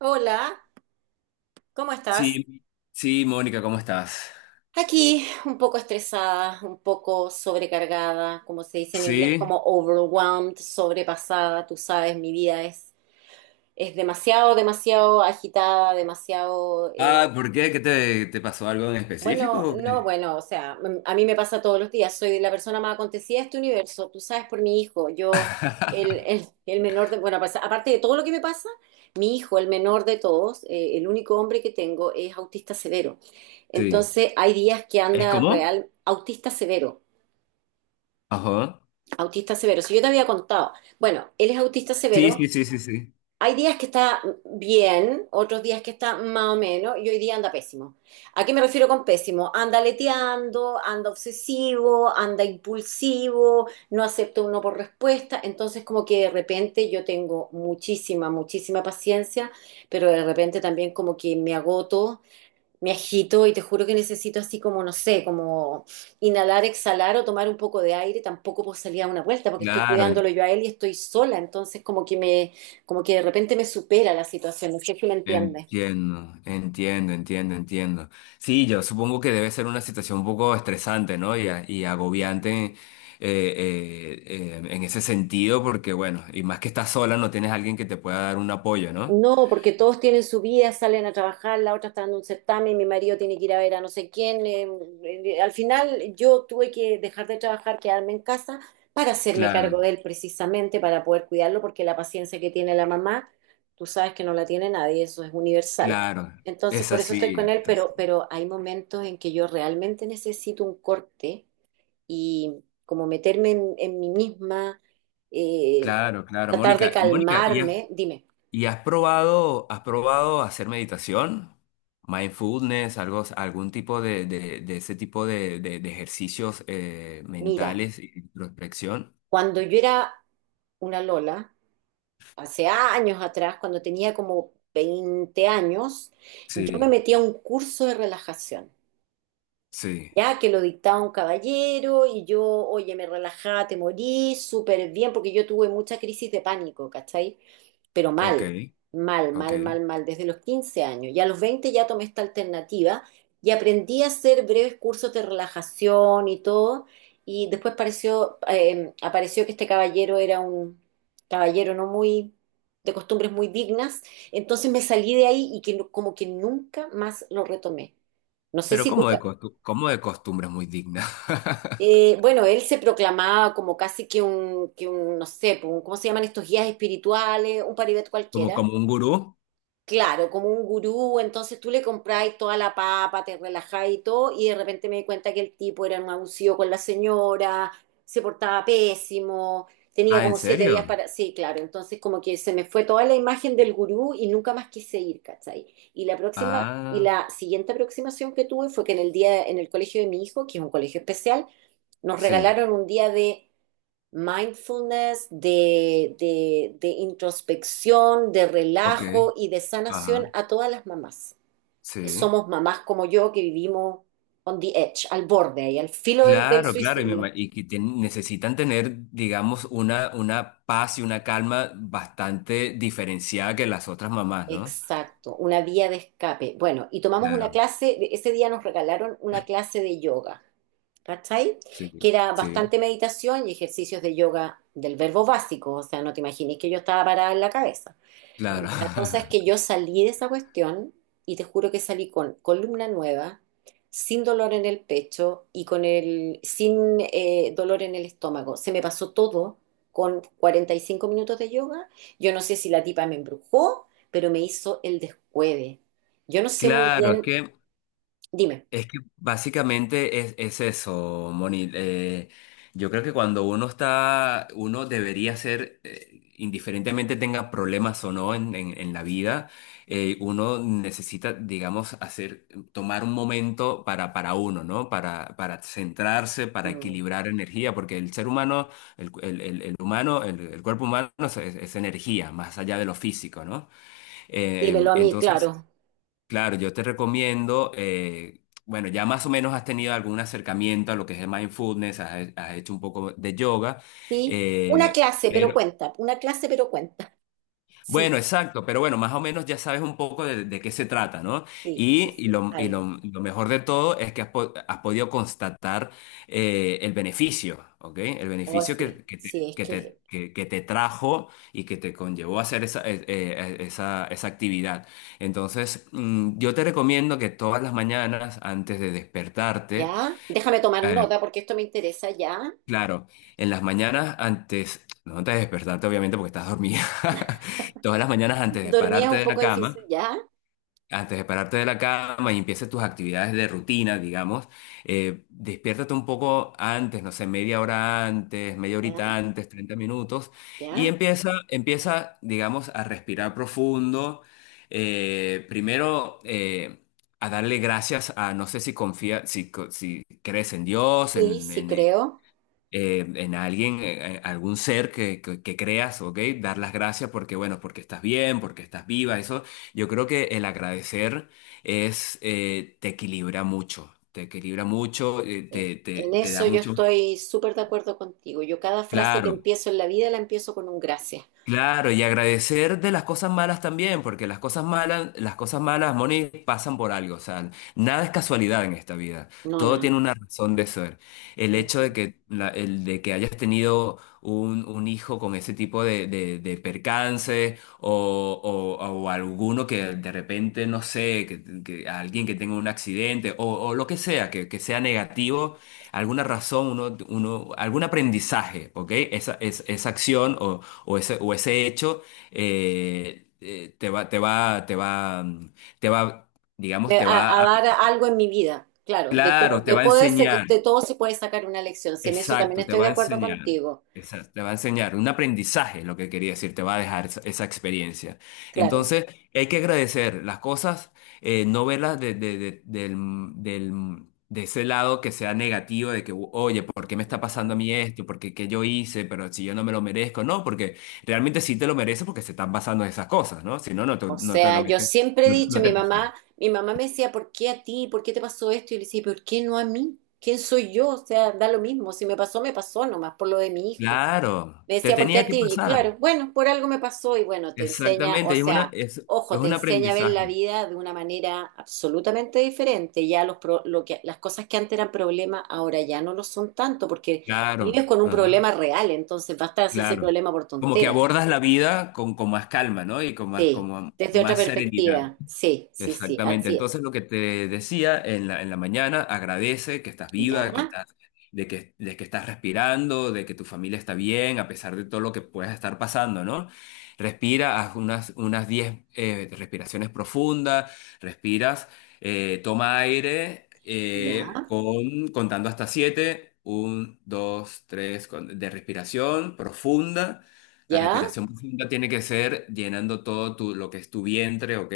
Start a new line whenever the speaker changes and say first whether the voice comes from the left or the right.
right: Hola, ¿cómo estás?
left: Sí, sí, Mónica, ¿cómo estás?
right: Aquí un poco estresada, un poco sobrecargada, como se dice en inglés,
left: Sí.
right: como overwhelmed, sobrepasada. Tú sabes, mi vida es demasiado, demasiado agitada, demasiado
left: Ah, ¿por qué? ¿Qué te pasó algo en específico,
right: bueno,
left: o
right: no,
left: qué?
right: bueno, o sea, a mí me pasa todos los días, soy la persona más acontecida de este universo, tú sabes por mi hijo, yo, el, el, el menor de, bueno, pues, aparte de todo lo que me pasa, mi hijo, el menor de todos, el único hombre que tengo es autista severo.
left: Sí.
right: Entonces, hay días que
left: ¿Es
right: anda
left: como?
right: real,
left: Ajá.
right: autista severo, si yo te había contado, bueno, él es autista
left: Sí,
right: severo,
left: sí, sí, sí, sí.
right: hay días que está bien, otros días que está más o menos, y hoy día anda pésimo. ¿A qué me refiero con pésimo? Anda leteando, anda obsesivo, anda impulsivo, no acepta uno por respuesta. Entonces, como que de repente yo tengo muchísima, muchísima paciencia, pero de repente también como que me agoto, me agito y te juro que necesito así como, no sé, como inhalar, exhalar o tomar un poco de aire. Tampoco puedo salir a una vuelta porque estoy
left: Claro, en-
right: cuidándolo yo a él y estoy sola. Entonces como que me, como que de repente me supera la situación. No sé si me entiendes.
left: Entiendo, entiendo, entiendo, entiendo. Sí, yo supongo que debe ser una situación un poco estresante, ¿no? Y y agobiante en ese sentido, porque bueno, y más que estás sola, no tienes alguien que te pueda dar un apoyo, ¿no?
right: No, porque todos tienen su vida, salen a trabajar, la otra está dando un certamen, mi marido tiene que ir a ver a no sé quién. Al final yo tuve que dejar de trabajar, quedarme en casa para hacerme cargo de
left: Claro,
right: él precisamente, para poder cuidarlo, porque la paciencia que tiene la mamá, tú sabes que no la tiene nadie, eso es universal.
left: claro.
right: Entonces,
left: Es
right: por eso estoy con
left: así.
right: él, pero hay momentos en que yo realmente necesito un corte y como meterme en mí misma, eh,
left: Claro, claro,
right: tratar de
left: Mónica. Y Mónica,
right: calmarme. Dime,
left: ¿y has probado hacer meditación? Mindfulness, algo, algún tipo de, de ese tipo de, de ejercicios
right: mira.
left: mentales y introspección.
right: Cuando yo era una Lola, hace años atrás, cuando tenía como 20 años, yo me
left: Sí,
right: metí a un curso de relajación
left: sí,
right: ya que lo dictaba un caballero y yo, oye, me relajaba, te morí, súper bien, porque yo tuve mucha crisis de pánico, ¿cachai? Pero
left: ok,
right: mal, mal,
left: ok.
right: mal, mal, mal, desde los 15 años. Y a los 20 ya tomé esta alternativa y aprendí a hacer breves cursos de relajación y todo. Y después pareció, apareció que este caballero era un caballero no muy, de costumbres muy dignas. Entonces me salí de ahí y que, como que nunca más lo retomé. No sé
left: Pero
right: si
left: como
right: tú,
left: como de costumbre muy digna.
right: bueno, él se proclamaba como casi que un, no sé, pues, ¿cómo se llaman estos guías espirituales? Un paribet
left: Como,
right: cualquiera.
left: como un gurú.
right: Claro, como un gurú, entonces tú le compráis toda la papa, te relajáis y todo, y de repente me di cuenta que el tipo era un abusivo con la señora, se portaba pésimo, tenía
left: Ah, ¿en
right: como 7 días
left: serio?
right: para... Sí, claro, entonces como que se me fue toda la imagen del gurú y nunca más quise ir, ¿cachai? Y la próxima, y
left: Ah,
right: la siguiente aproximación que tuve fue que en el día, en el colegio de mi hijo, que es un colegio especial, nos
left: sí,
right: regalaron un día de mindfulness, de introspección, de
left: ok,
right: relajo y de sanación
left: ajá,
right: a todas las mamás.
left: sí.
right: Somos mamás como yo que vivimos on the edge, al borde ahí, al filo del, del
left: Claro, claro, y
right: suicidio.
left: necesitan tener, digamos, una paz y una calma bastante diferenciada que las otras mamás, ¿no?
right: Exacto, una vía de escape. Bueno, y tomamos una
left: Claro,
right: clase, ese día nos regalaron una clase de yoga, ¿cachai?
left: sí,
right: Que era
left: sí,
right: bastante meditación y ejercicios de yoga del verbo básico, o sea, no te imagines que yo estaba parada en la cabeza.
left: claro.
right: Bueno, la cosa es que yo salí de esa cuestión y te juro que salí con columna nueva, sin dolor en el pecho y con el, sin dolor en el estómago. Se me pasó todo con 45 minutos de yoga. Yo no sé si la tipa me embrujó, pero me hizo el descueve. Yo no sé muy
left: Claro,
right: bien, dime.
left: es que básicamente es eso, Moni. Yo creo que cuando uno está, uno debería ser, indiferentemente tenga problemas o no en, en la vida, uno necesita, digamos, hacer, tomar un momento para uno, ¿no? Para centrarse, para
right: Mm.
left: equilibrar energía, porque el ser humano, el, el humano, el cuerpo humano es energía, más allá de lo físico, ¿no? Eh,
right: Dímelo a mí,
left: entonces,
right: claro.
left: Claro, yo te recomiendo, bueno, ya más o menos has tenido algún acercamiento a lo que es el mindfulness, has hecho un poco de yoga.
right: Sí, una
left: eh,
right: clase, pero cuenta, una clase, pero cuenta. Sí,
left: bueno, exacto, pero bueno, más o menos ya sabes un poco de qué se trata, ¿no?
right: sí, sí,
left: Y,
right: sí, algo.
left: lo mejor de todo es que has podido constatar el beneficio, ¿ok? El
right: Oh,
left: beneficio
right: sí,
left: que,
right: sí, es que
left: que te trajo y que te conllevó a hacer esa, esa actividad. Entonces, yo te recomiendo que todas las mañanas, antes de
right: ya.
left: despertarte,
right: Déjame tomar
left: eh,
right: nota porque esto me interesa, ya.
left: claro, en las mañanas antes, no antes de despertarte obviamente porque estás dormida, todas las mañanas antes de
right: Dormía
left: pararte
right: un
left: de la
right: poco difícil,
left: cama,
right: ya.
left: antes de pararte de la cama y empieces tus actividades de rutina, digamos. Despiértate un poco antes, no sé, media hora antes, media
right: Ya,
left: horita antes, 30 minutos, y
right: ya.
left: empieza, digamos, a respirar profundo. Primero, a darle gracias a, no sé si confía, si crees en Dios,
right: Sí,
left: en,
right: sí creo.
left: en alguien, algún ser que, que creas, ¿ok? Dar las gracias porque, bueno, porque estás bien, porque estás viva, eso. Yo creo que el agradecer es, te equilibra mucho, te equilibra mucho,
right: Sí. En
left: te da
right: eso yo
left: mucho,
right: estoy súper de acuerdo contigo. Yo cada frase que
left: claro.
right: empiezo en la vida la empiezo con un gracias.
left: Claro, y agradecer de las cosas malas también, porque las cosas malas, Moni, pasan por algo, o sea, nada es casualidad en esta vida,
right: No,
left: todo
right: nada.
left: tiene una razón de ser. El hecho de
right: Ujú.
left: que, el de que hayas tenido un hijo con ese tipo de, de percances o, o alguno que de repente, no sé, que alguien que tenga un accidente o lo que sea negativo alguna razón, algún aprendizaje, ¿ok? Esa, esa acción o ese hecho. Eh, te va, te va, te va, mm, te va, Digamos,
right: De- A, a dar algo en mi vida. Claro, de todo,
left: claro, te
right: de,
left: va a enseñar.
right: de todo se puede sacar una lección. Si en eso también
left: Exacto, te
right: estoy
left: va
right: de
left: a
right: acuerdo
left: enseñar.
right: contigo.
left: Exacto, te va a enseñar un aprendizaje, lo que quería decir, te va a dejar esa, esa experiencia.
right: Claro.
left: Entonces, hay que agradecer las cosas, no verlas de, de ese lado que sea negativo, de que, oye, ¿por qué me está pasando a mí esto? ¿Por qué, qué yo hice? Pero si yo no me lo merezco. No, porque realmente sí te lo mereces porque se están pasando esas cosas, ¿no? Si no,
right: O sea, yo siempre he
left: no,
right: dicho,
left: no te pasa.
right: mi mamá me decía, ¿por qué a ti? ¿Por qué te pasó esto? Y yo le decía, ¿por qué no a mí? ¿Quién soy yo? O sea, da lo mismo. Si me pasó, me pasó nomás por lo de mi hijo.
left: Claro,
right: Me
left: te
right: decía, ¿por qué
left: tenía
right: a
left: que
right: ti? Y claro,
left: pasar.
right: bueno, por algo me pasó y bueno, te enseña, o
left: Exactamente, es una,
right: sea, ojo,
left: es
right: te
left: un
right: enseña a ver la
left: aprendizaje.
right: vida de una manera absolutamente diferente. Ya lo que, las cosas que antes eran problemas, ahora ya no lo son tanto porque vives
left: Claro,
right: con un
left: ajá,
right: problema real, entonces basta de hacerse
left: claro.
right: problema por
left: Como que
right: tonteras.
left: abordas la vida con más calma, ¿no? Y con más,
right: Sí,
left: como
right: desde otra
left: más serenidad.
right: perspectiva. Sí, sí, sí,
left: Exactamente.
right: así
left: Entonces,
right: es.
left: lo que te decía en la mañana, agradece que estás
right: Ya,
left: viva, que estás, de que estás respirando, de que tu familia está bien, a pesar de todo lo que puedas estar pasando, ¿no? Respira, haz unas 10 respiraciones profundas, respiras, toma aire
right: ya,
left: con, contando hasta 7, 1, 2, 3, de respiración profunda. La
right: ya.
left: respiración profunda tiene que ser llenando todo tu, lo que es tu vientre, ¿ok?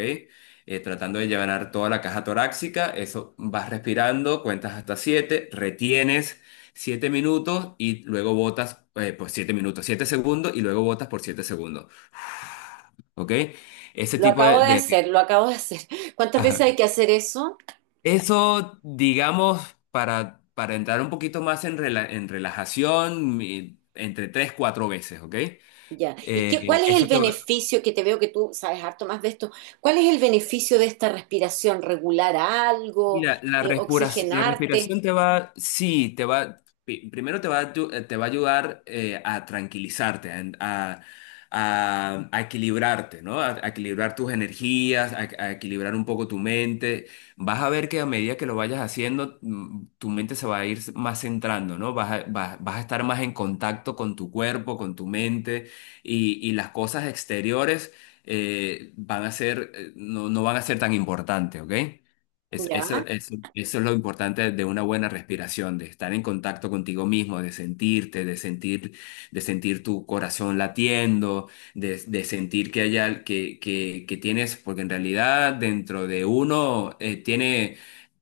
left: Tratando de llevar toda la caja torácica. Eso vas respirando, cuentas hasta 7, retienes 7 minutos y luego botas, pues 7 minutos, 7 segundos y luego botas por 7 segundos. ¿Ok? Ese
right: Lo
left: tipo
right: acabo
left: de,
right: de hacer, lo acabo de hacer. ¿Cuántas veces
left: ajá.
right: hay que hacer eso?
left: Eso, digamos, para entrar un poquito más en, relajación, entre 3 4 veces, ¿ok?
right: Ya. ¿Y qué,
left: Eh,
right: cuál es el
left: eso te va-
right: beneficio que te veo que tú sabes harto más de esto? ¿Cuál es el beneficio de esta respiración? ¿Regular algo?
left: Mira, la
right: ¿Oxigenarte?
left: respiración te va, sí, te va, primero te va te va a ayudar a tranquilizarte, a, a equilibrarte, ¿no? A equilibrar tus energías, a equilibrar un poco tu mente. Vas a ver que a medida que lo vayas haciendo, tu mente se va a ir más centrando, ¿no? Vas a, vas, vas a estar más en contacto con tu cuerpo, con tu mente y las cosas exteriores van a ser, no, no van a ser tan importantes, ¿ok?
right: Ya,
left: Eso es lo importante de una buena respiración, de estar en contacto contigo mismo, de sentirte, de sentir tu corazón latiendo, de sentir que hay que, que tienes, porque en realidad dentro de uno tiene,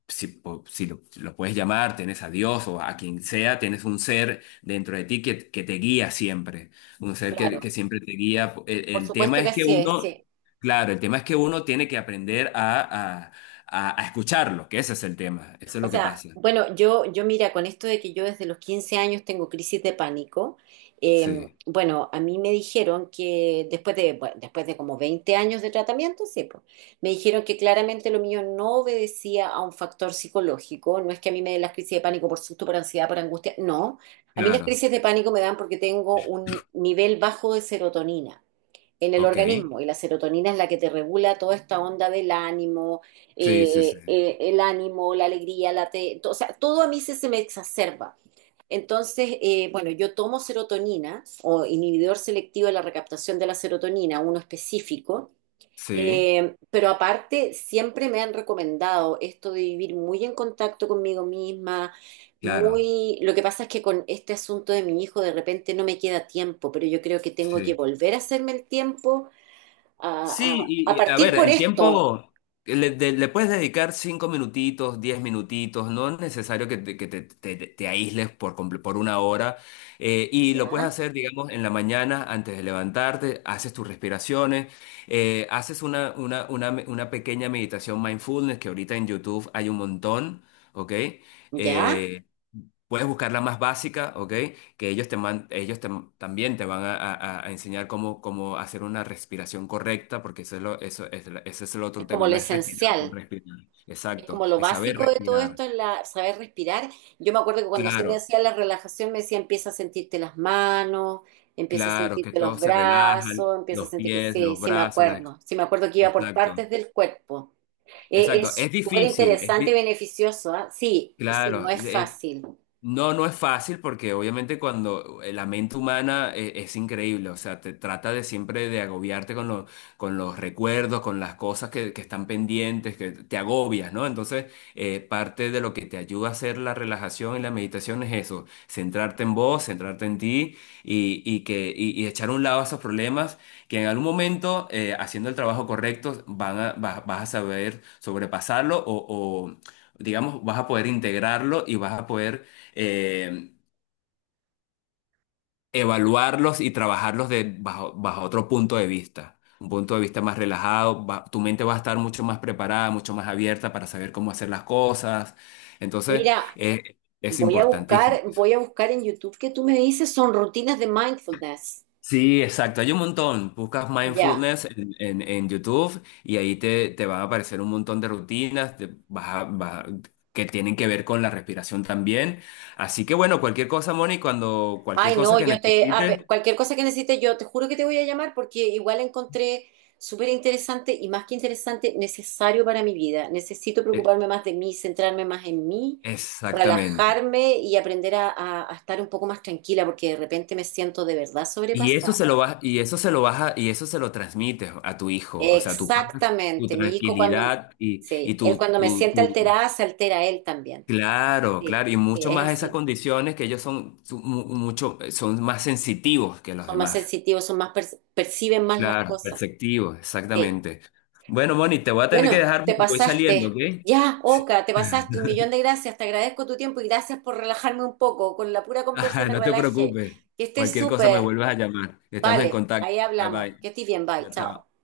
left: si, si lo, si lo puedes llamar, tienes a Dios o a quien sea, tienes un ser dentro de ti que te guía siempre, un ser que
right: claro.
left: siempre te guía. el
right: Por
left: el tema
right: supuesto que
left: es que
right: así es,
left: uno...
right: sí.
left: Claro, el tema es que uno tiene que aprender a, a escucharlo, que ese es el tema, eso es
right: O
left: lo que
right: sea,
left: pasa.
right: bueno, yo mira, con esto de que yo desde los 15 años tengo crisis de pánico, eh,
left: Sí,
right: bueno, a mí me dijeron que después de, bueno, después de como 20 años de tratamiento, sí, pues, me dijeron que claramente lo mío no obedecía a un factor psicológico, no es que a mí me den las crisis de pánico por susto, por ansiedad, por angustia, no, a mí las
left: claro,
right: crisis de pánico me dan porque tengo un nivel bajo de serotonina en el
left: ok.
right: organismo y la serotonina es la que te regula toda esta onda del ánimo,
left: Sí, sí, sí,
right: el ánimo, la alegría, o sea, todo a mí se me exacerba. Entonces, bueno, yo tomo serotonina o inhibidor selectivo de la recaptación de la serotonina, uno específico,
left: sí,
right: pero aparte siempre me han recomendado esto de vivir muy en contacto conmigo misma,
left: claro,
right: muy... Lo que pasa es que con este asunto de mi hijo de repente no me queda tiempo, pero yo creo que tengo que
left: sí.
right: volver a hacerme el tiempo a,
left: Sí,
right: a
left: y, a
right: partir
left: ver,
right: por
left: el
right: esto,
left: tiempo le puedes dedicar cinco minutitos, diez minutitos, no es necesario que te, te aísles por, por una hora. Y lo puedes
right: ¿ya?
left: hacer, digamos, en la mañana antes de levantarte, haces tus respiraciones, haces una, una pequeña meditación mindfulness que ahorita en YouTube hay un montón, ¿ok?
right: ¿Ya?
left: Eh, Puedes buscar la más básica, ¿ok? Que ellos, ellos te- también te van a, a enseñar cómo, cómo hacer una respiración correcta, porque eso es lo- eso es la- ese es el
right: Es
left: otro
right: como
left: tema,
right: lo
left: no es respirar por
right: esencial,
left: respirar.
right: es
left: Exacto,
right: como lo
left: es saber
right: básico de todo
left: respirar.
right: esto, es la, saber respirar. Yo me acuerdo que cuando sí me
left: Claro,
right: decía la relajación, me decía empieza a sentirte las manos, empieza a
left: claro, que
right: sentirte los
left: todos se relajan,
right: brazos, empieza a
left: los
right: sentir que
left: pies,
right: sí,
left: los brazos, las...
right: sí me acuerdo que iba por
left: Exacto,
right: partes del cuerpo.
left: exacto.
right: Es
left: Es
right: súper
left: difícil,
right: interesante y beneficioso, ¿ah? Sí, sí, no
left: claro.
right: es fácil.
left: No, no es fácil porque obviamente cuando la mente humana es, increíble, o sea, te trata de siempre de agobiarte con los recuerdos, con las cosas que están pendientes, que te agobias, ¿no? Entonces, parte de lo que te ayuda a hacer la relajación y la meditación es eso, centrarte en vos, centrarte en ti y que, y echar a un lado esos problemas que en algún momento, haciendo el trabajo correcto, van a, vas, vas a saber sobrepasarlo o, digamos, vas a poder integrarlo y vas a poder eh, evaluarlos y trabajarlos de, bajo, bajo otro punto de vista, un punto de vista más relajado. Tu mente va a estar mucho más preparada, mucho más abierta para saber cómo hacer las cosas. Entonces,
right: Mira,
left: es importantísimo.
right: voy a buscar en YouTube que tú me dices son rutinas de mindfulness.
left: Sí, exacto, hay un montón. Buscas
right: Ya.
left: mindfulness en, en YouTube y ahí te, te van a aparecer un montón de rutinas te vas a- vas a- que tienen que ver con la respiración también. Así que bueno, cualquier cosa, Moni, cuando cualquier
right: Ay,
left: cosa
right: no,
left: que
right: yo te,
left: necesites,
right: cualquier cosa que necesites, yo te juro que te voy a llamar porque igual encontré súper interesante y más que interesante, necesario para mi vida. Necesito
left: eh,
right: preocuparme más de mí, centrarme más en mí,
left: exactamente.
right: relajarme y aprender a, a estar un poco más tranquila porque de repente me siento de verdad
left: Y eso
right: sobrepasada.
left: se lo vas, y eso se lo transmites a tu hijo. O sea, tu paz, tu
right: Exactamente, mi hijo cuando,
left: tranquilidad y
right: sí, él
left: tu,
right: cuando me siente alterada, se altera él también.
left: claro,
right: Sí,
left: claro. Y
right: sí,
left: mucho
right: es
left: más esas
right: así.
left: condiciones que ellos son mucho, son más sensitivos que los
right: Son más
left: demás.
right: sensitivos, son más, perciben más las
left: Claro,
right: cosas.
left: perceptivos,
right: Sí.
left: exactamente. Bueno, Moni, te voy a tener que
right: Bueno,
left: dejar
right: te
left: porque voy saliendo, ¿ok?
right: pasaste. Ya,
left: Sí.
right: Oka, te pasaste. Un millón de gracias. Te agradezco tu tiempo y gracias por relajarme un poco. Con la pura conversa
left: Ajá,
right: me
left: no te
right: relajé.
left: preocupes.
right: Que estés
left: Cualquier cosa me
right: súper.
left: vuelves a llamar. Estamos en
right: Vale,
left: contacto.
right: ahí
left: Bye
right: hablamos.
left: bye.
right: Que estés bien. Bye.
left: Chao, chao.
right: Chao.